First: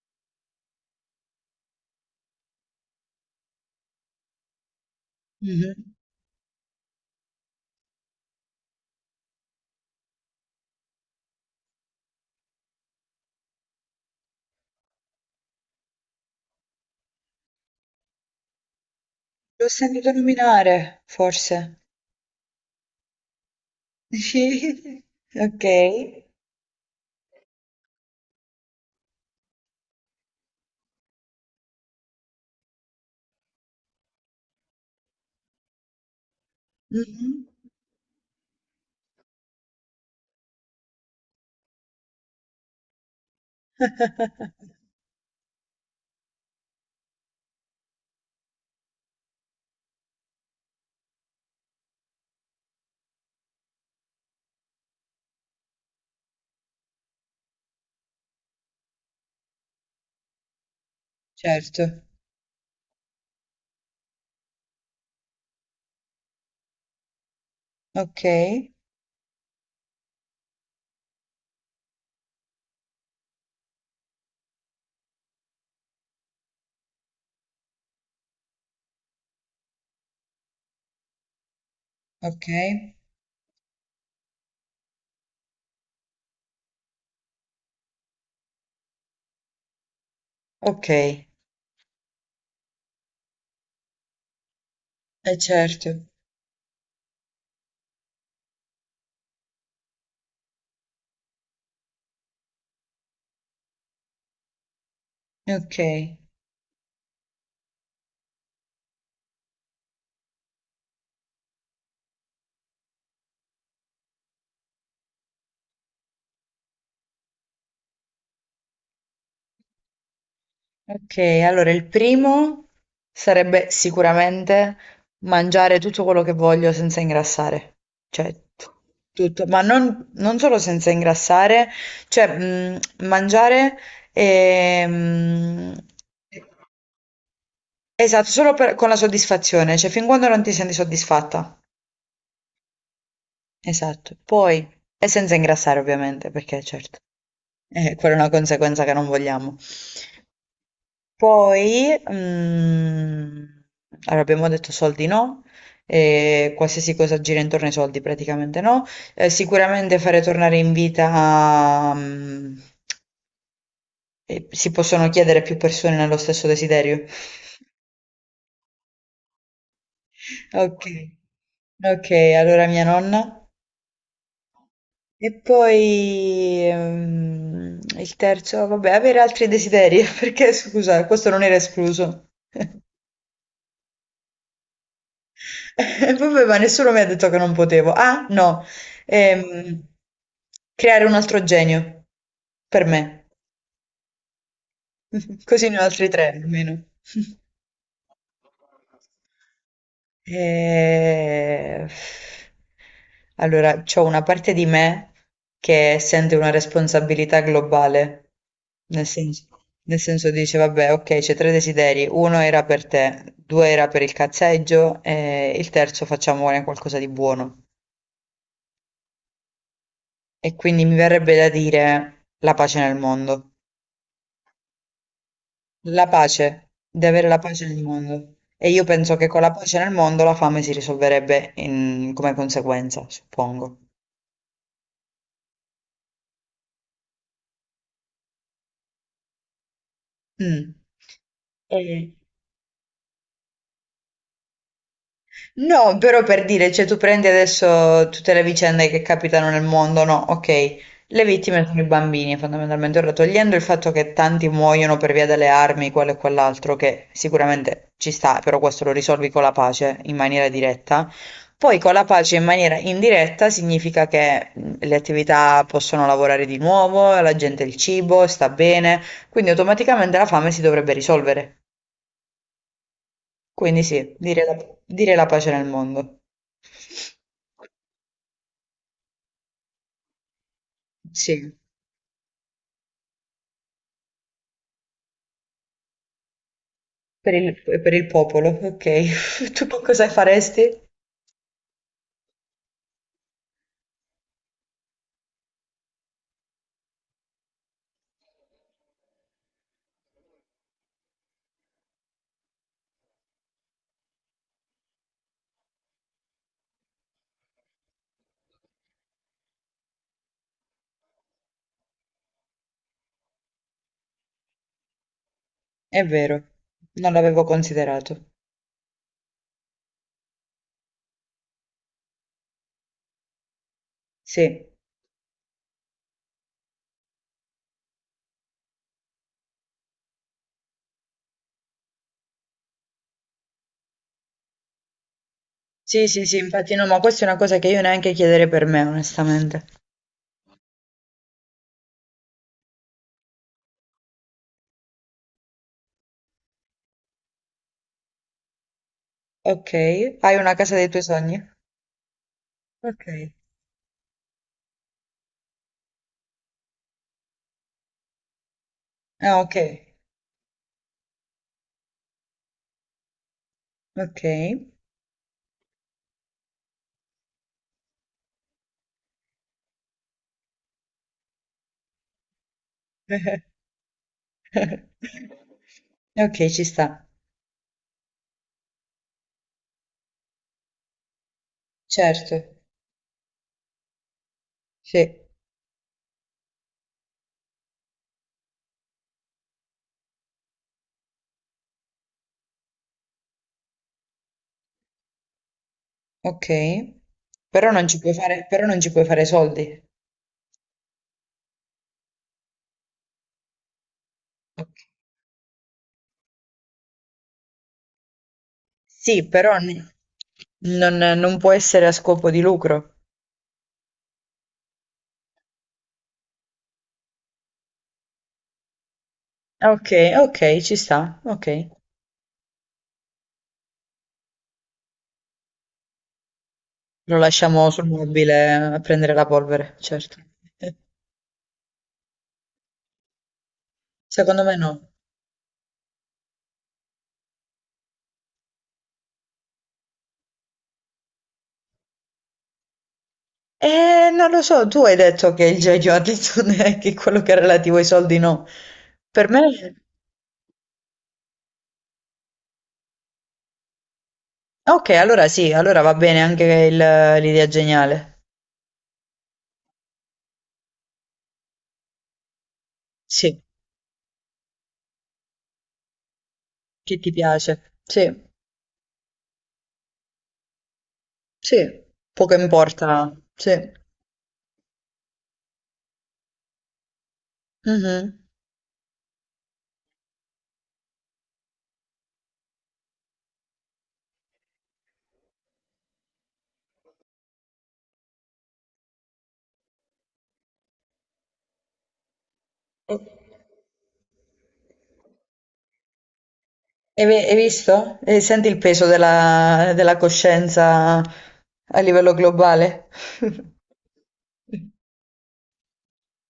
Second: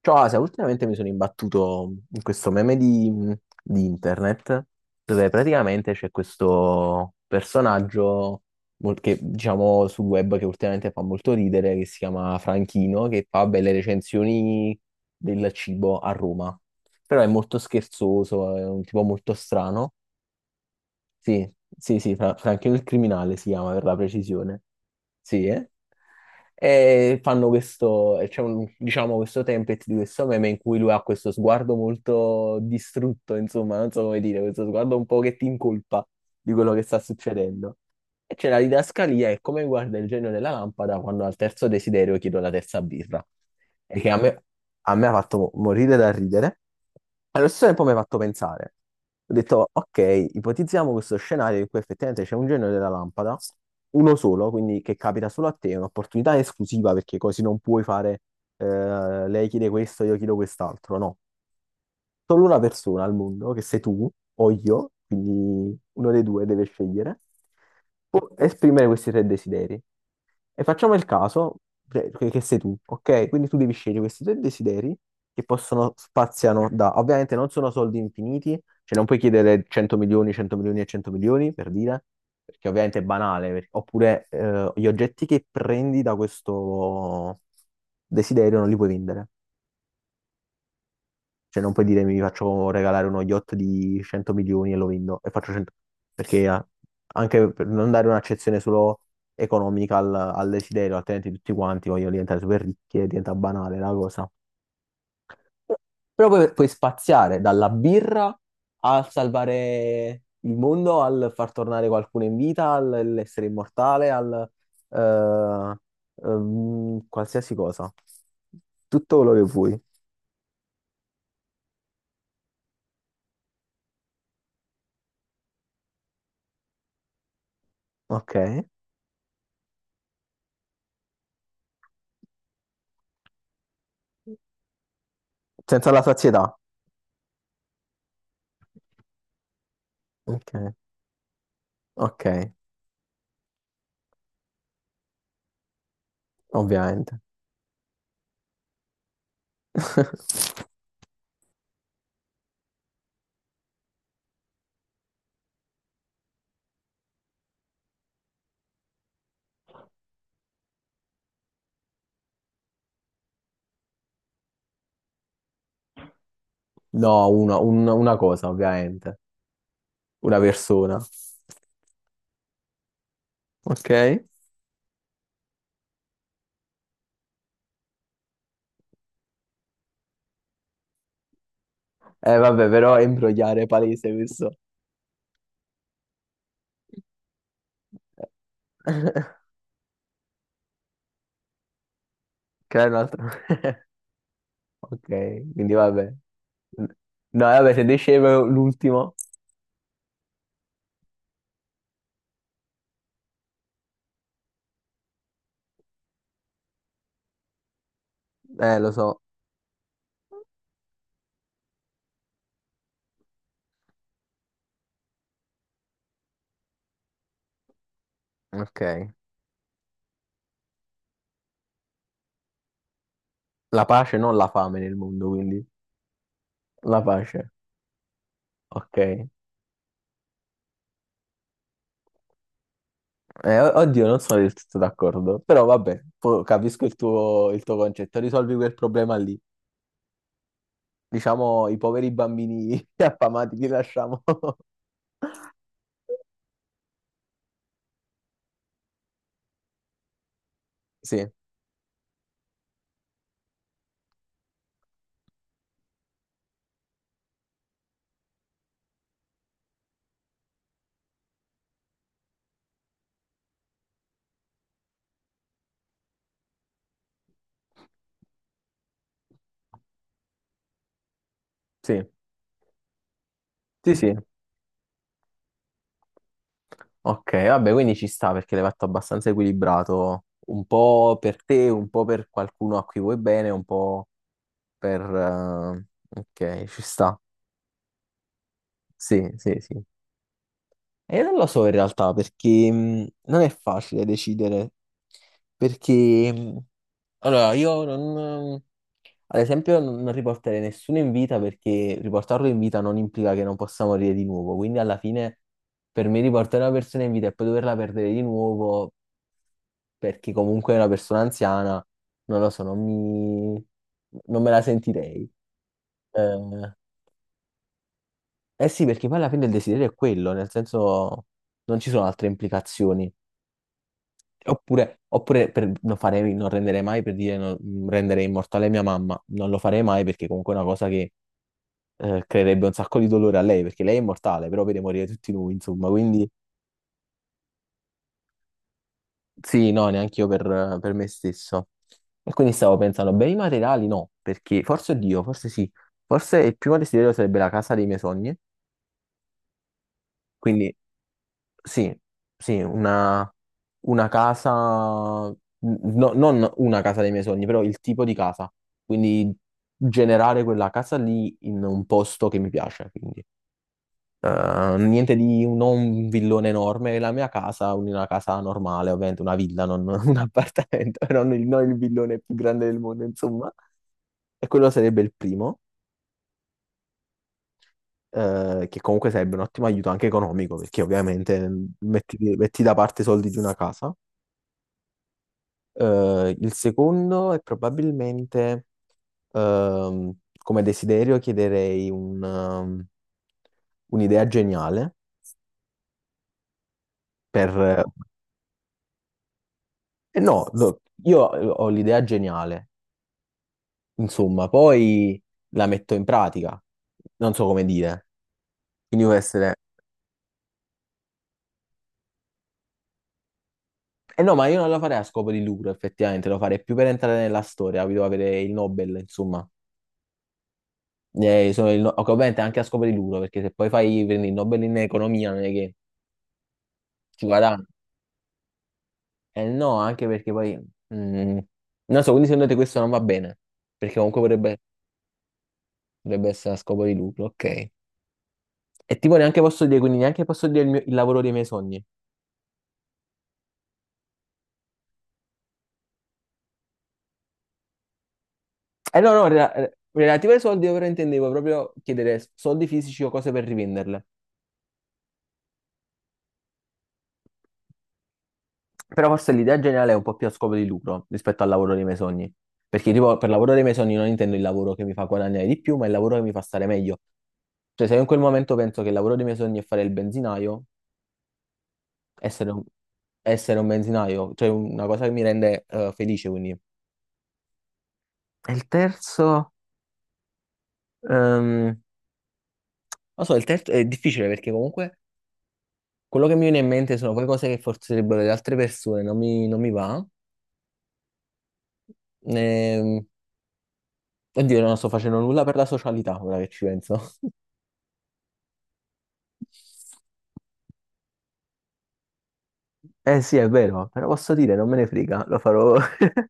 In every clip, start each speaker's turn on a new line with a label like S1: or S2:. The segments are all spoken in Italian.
S1: Ciao Asia, ultimamente mi sono imbattuto in questo meme di internet dove
S2: Mhm.
S1: praticamente c'è questo personaggio che diciamo sul web che ultimamente fa molto ridere, che si chiama Franchino, che fa belle recensioni del cibo a Roma. Però è molto scherzoso, è un tipo molto
S2: L'ho
S1: strano.
S2: sentito nominare,
S1: sì,
S2: forse.
S1: sì, sì, Fra- Franchino il criminale si chiama per la precisione.
S2: Sì.
S1: Sì,
S2: Ok.
S1: eh? E fanno questo, e c'è diciamo, questo template di questo meme in cui lui ha questo sguardo molto distrutto, insomma, non so come dire, questo sguardo un po' che ti incolpa di quello che sta
S2: Mhm.
S1: succedendo. E c'è la didascalia, è come guarda il genio della lampada quando al terzo desiderio chiedo la terza birra e a me ha fatto morire da ridere. Allo stesso tempo mi ha fatto pensare. Ho detto, ok, ipotizziamo questo scenario in cui effettivamente c'è un genio della lampada, uno solo, quindi che capita solo a te, è un'opportunità esclusiva perché così non puoi fare lei chiede questo, io chiedo quest'altro, no,
S2: Certo.
S1: solo una persona al mondo, che sei tu o io, quindi uno dei due deve scegliere,
S2: Ok.
S1: può esprimere questi tre desideri. E facciamo il caso, cioè, che sei tu, ok? Quindi tu devi scegliere questi tre desideri che possono spaziano da, ovviamente non sono soldi infiniti, cioè non puoi chiedere 100 milioni, 100 milioni e 100 milioni, per dire,
S2: Ok.
S1: perché ovviamente è banale, oppure gli oggetti che prendi da questo desiderio non li puoi vendere.
S2: Ok.
S1: Cioè, non puoi dire mi faccio regalare uno yacht di 100 milioni e lo vendo e
S2: Eh
S1: faccio 100.
S2: certo.
S1: Perché anche per non dare un'accezione solo economica al desiderio, altrimenti tutti quanti vogliono diventare super ricchi e diventa banale la cosa.
S2: Ok.
S1: Però poi puoi spaziare dalla birra al salvare il mondo, al far tornare qualcuno in vita, all'essere immortale, al eh, qualsiasi cosa. Tutto quello che vuoi,
S2: Ok. Allora il primo sarebbe sicuramente mangiare tutto quello che voglio senza ingrassare. Cioè,
S1: ok?
S2: tu- tutto. Ma non solo senza ingrassare, cioè, mangiare e,
S1: Senza la sazietà.
S2: Esatto, solo per- con la soddisfazione, cioè fin quando non ti senti
S1: Ok,
S2: soddisfatta.
S1: ok,
S2: Esatto. Poi, e senza ingrassare ovviamente, perché certo,
S1: ovviamente.
S2: quella è una conseguenza che non vogliamo. Poi, allora abbiamo detto soldi no, qualsiasi cosa gira intorno ai soldi praticamente no. Sicuramente fare tornare in vita, si possono chiedere più persone nello stesso desiderio.
S1: No, una cosa, ovviamente. Una
S2: Ok,
S1: persona.
S2: ok, allora mia nonna.
S1: Ok?
S2: E poi il terzo, vabbè, avere altri desideri, perché scusa, questo non era escluso.
S1: Vabbè, però è imbrogliare palese questo.
S2: E vabbè, ma nessuno mi ha detto che non potevo. Ah, no, Ehm, creare un altro genio per
S1: Creare un
S2: me,
S1: altro. Ok,
S2: così
S1: quindi
S2: ne ho altri
S1: vabbè.
S2: tre almeno.
S1: No, vabbè, se dicevo l'ultimo,
S2: Eh, allora, c'ho una parte di me che sente una responsabilità globale,
S1: lo
S2: nel
S1: so.
S2: senso, nel senso dice, vabbè, ok, c'è tre desideri, uno era per te, due era per il cazzeggio e il terzo facciamone qualcosa di buono.
S1: Ok.
S2: E quindi mi verrebbe da dire la pace nel mondo.
S1: La pace, non la fame nel mondo, quindi.
S2: La pace,
S1: La
S2: di avere la
S1: pace.
S2: pace nel mondo. E io penso
S1: Ok.
S2: che con la pace nel mondo la fame si risolverebbe in- come conseguenza, suppongo.
S1: Oddio, non sono del tutto d'accordo, però vabbè, capisco il tuo concetto, risolvi quel problema lì.
S2: Mm.
S1: Diciamo, i poveri
S2: E-
S1: bambini affamati li lasciamo.
S2: no, però per dire, cioè tu prendi adesso tutte le vicende che capitano nel mondo, no? Ok, le
S1: Sì,
S2: vittime sono i bambini, fondamentalmente, ora togliendo il fatto che tanti muoiono per via delle armi, quello e quell'altro, che sicuramente ci sta, però questo lo risolvi con la pace in maniera diretta. Poi con la pace in maniera indiretta significa che le attività possono lavorare di nuovo, la gente ha il cibo, sta bene, quindi automaticamente la fame si dovrebbe risolvere.
S1: sì,
S2: Quindi
S1: sì,
S2: sì,
S1: sì.
S2: dire la pace nel mondo.
S1: Ok, vabbè, quindi ci sta perché l'hai fatto abbastanza equilibrato, un po' per
S2: Sì,
S1: te, un po' per qualcuno a cui vuoi bene, un po' per... ok, ci sta.
S2: per il popolo,
S1: Sì,
S2: ok.
S1: sì,
S2: Tu che
S1: sì.
S2: cosa faresti?
S1: E non lo so in realtà perché non è facile decidere perché allora, io non... ad esempio non riporterei nessuno in vita perché riportarlo in vita non implica che non possa morire di nuovo, quindi alla fine per me riportare una persona in vita e poi doverla perdere di nuovo perché comunque è una persona anziana, non lo so, non me la sentirei.
S2: È vero,
S1: Eh,
S2: non l'avevo considerato.
S1: eh sì, perché poi alla fine il desiderio è quello, nel senso non ci sono altre implicazioni.
S2: Sì,
S1: Oppure non farei, non renderei mai per dire non, rendere immortale mia mamma, non lo farei mai perché comunque è una cosa che creerebbe un sacco di dolore a lei, perché lei è immortale, però vede morire tutti noi, insomma,
S2: sì, sì,
S1: quindi
S2: sì, infatti no, ma questa è una cosa che io neanche chiederei per me, onestamente.
S1: sì, no, neanche io per me stesso. E quindi stavo pensando, beni materiali no, perché forse Dio, forse sì, forse il primo desiderio sarebbe la casa dei miei sogni,
S2: Ok, hai una
S1: quindi
S2: casa dei tuoi sogni?
S1: sì, sì,
S2: Ok.
S1: una casa, non una casa dei miei sogni, però il tipo di casa, quindi
S2: Ah, ok,
S1: generare quella casa lì in un posto che mi piace, quindi.
S2: ok.
S1: Niente di non un villone enorme, la mia casa, una casa normale, ovviamente una villa, non un appartamento, non il villone più grande del mondo, insomma. E quello sarebbe il primo,
S2: Ok, ci sta.
S1: che comunque sarebbe un ottimo aiuto anche economico, perché ovviamente mm,
S2: Certo,
S1: metti da parte i soldi di una casa.
S2: sì,
S1: Il secondo è probabilmente, ehm, come desiderio, chiederei un'idea geniale
S2: ok.
S1: per,
S2: Però non ci puoi fare, però non ci puoi fare soldi.
S1: eh no, no, io ho l'idea geniale, insomma,
S2: Ok.
S1: poi la metto in pratica, non so come dire, quindi può
S2: Sì,
S1: essere...
S2: però n- non può essere a scopo di lucro.
S1: Eh no, ma io non la farei a scopo di lucro, effettivamente, lo farei più per entrare nella storia, capito? Avere il Nobel, insomma.
S2: Ok, ok, ci sta, ok.
S1: Sono il no- ok, ovviamente anche a scopo di lucro, perché se poi fai prendi il Nobel in economia non è che
S2: Lo
S1: ci guadagni.
S2: lasciamo sul mobile a prendere la
S1: Eh no,
S2: polvere,
S1: anche
S2: certo.
S1: perché poi... mm, non so, quindi secondo te questo non va bene, perché comunque
S2: Secondo me
S1: potrebbe,
S2: no.
S1: dovrebbe essere a scopo di lucro, ok. E tipo neanche posso dire, quindi neanche posso dire il lavoro dei miei sogni.
S2: Non lo so, tu hai detto che il genio ha detto che quello che è relativo ai soldi no.
S1: Eh no, no,
S2: Per me...
S1: relative ai soldi io però intendevo proprio chiedere soldi fisici o cose per rivenderle.
S2: Ok, allora sì, allora va bene anche il- l'idea geniale.
S1: Però forse l'idea generale è un po' più a scopo di lucro rispetto al lavoro dei miei sogni. Perché tipo per
S2: Sì,
S1: lavoro dei miei sogni non intendo il lavoro che mi fa guadagnare di più, ma il lavoro che mi fa stare
S2: che
S1: meglio.
S2: ti piace.
S1: Cioè se io
S2: Sì,
S1: in quel momento penso che il lavoro dei miei sogni è fare il benzinaio,
S2: sì, poco
S1: essere un,
S2: importa.
S1: essere un
S2: Sì.
S1: benzinaio, cioè una cosa che mi rende felice quindi. E
S2: Mhm.
S1: il terzo, ehm, non so, il terzo è difficile perché comunque quello che mi viene in mente sono poi cose che forse direbbero le altre persone, non mi va. Ehm, oddio, non sto facendo nulla per la socialità, ora che ci penso.
S2: Hai ve- hai visto? E senti il peso della coscienza a livello globale?
S1: Eh sì, è vero, però posso dire, non me ne frega, lo farò.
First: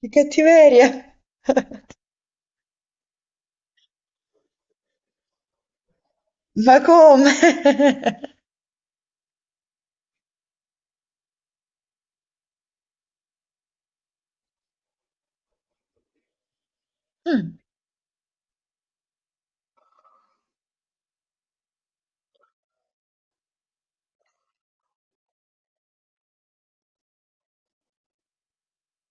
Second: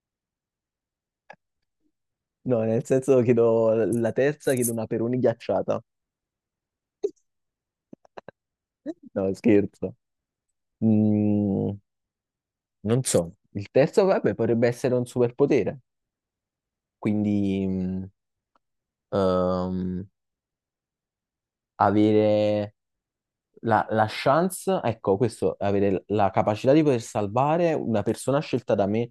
S2: Che cattiveria!
S1: No, nel senso chiedo la terza, chiedo una Peroni ghiacciata.
S2: Ma come?
S1: No, scherzo. Mm, non so. Il terzo, vabbè, potrebbe essere un superpotere.
S2: Mm,
S1: Quindi, mm, ehm, avere la chance, ecco, questo, avere la capacità di poter salvare una persona scelta da me,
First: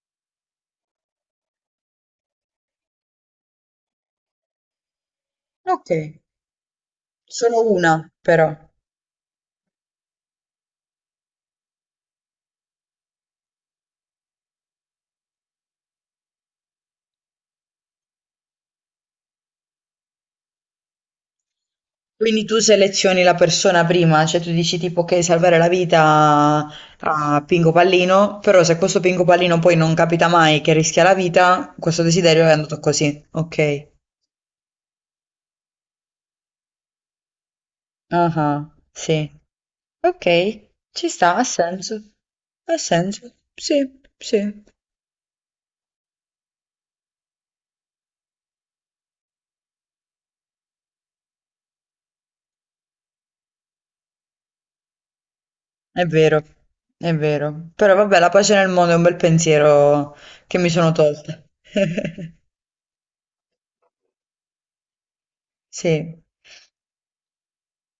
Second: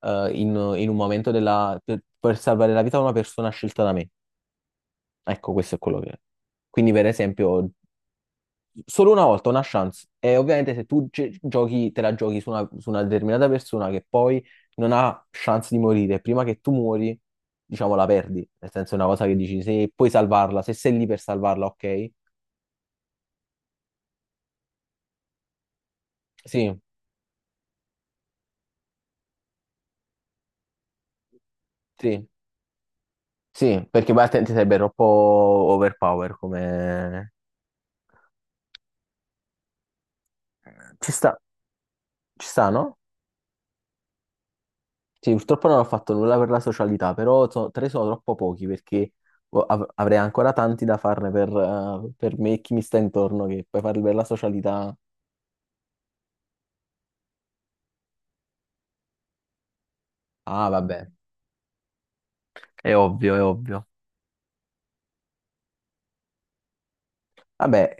S1: eh, in, in un momento della... per salvare la vita a una persona scelta da me. Ecco, questo è
S2: ok,
S1: quello che... Quindi, per
S2: sono
S1: esempio,
S2: una però.
S1: solo una volta una chance. E ovviamente se tu giochi, te la giochi su una determinata persona che poi non ha chance di morire, prima che tu muori, diciamo, la perdi. Nel senso, è una cosa che dici, se puoi salvarla, se sei lì per salvarla, ok?
S2: Quindi tu selezioni la persona prima, cioè tu dici tipo che salvare la vita
S1: Sì,
S2: a Pinco Pallino, però se questo Pinco Pallino poi non capita mai che rischia la vita, questo
S1: sì.
S2: desiderio è andato così.
S1: Sì,
S2: Ok.
S1: perché Bartent sarebbe troppo overpower come...
S2: Ah, ah, sì. Okay, ci
S1: ci
S2: sta,
S1: sta,
S2: ha senso.
S1: ci sta,
S2: Ha
S1: no?
S2: senso. Sì, sì,
S1: Sì, purtroppo non ho fatto nulla per la socialità, però tre sono troppo pochi perché avrei ancora tanti da farne per me e chi mi sta intorno, che poi farli per la socialità...
S2: è vero, è vero. Però vabbè, la pace nel mondo è un bel pensiero che mi
S1: Ah,
S2: sono
S1: vabbè,
S2: tolta.
S1: è ovvio, è ovvio.
S2: Sì,
S1: Vabbè,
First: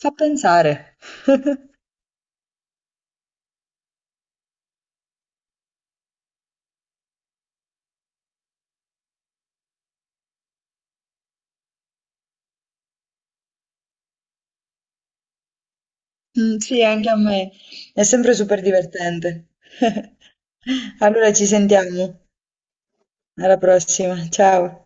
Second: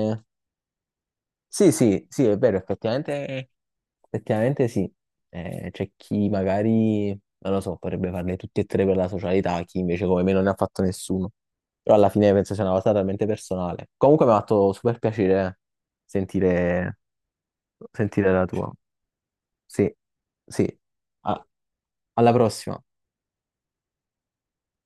S2: fa pensare.
S1: sì, sì, sì, è vero, effettivamente effettivamente sì, eh, c'è chi magari, non lo so, potrebbe farle tutti e tre per la socialità, chi invece come me non ne ha fatto nessuno. Però alla fine penso sia una cosa talmente personale. Comunque mi ha fatto super piacere
S2: Mm, sì,
S1: sentire,
S2: anche a me. È
S1: sentire
S2: sempre
S1: la
S2: super
S1: tua.
S2: divertente.
S1: Sì, sì.
S2: Allora ci
S1: A-
S2: sentiamo.
S1: alla prossima.
S2: Alla prossima. Ciao.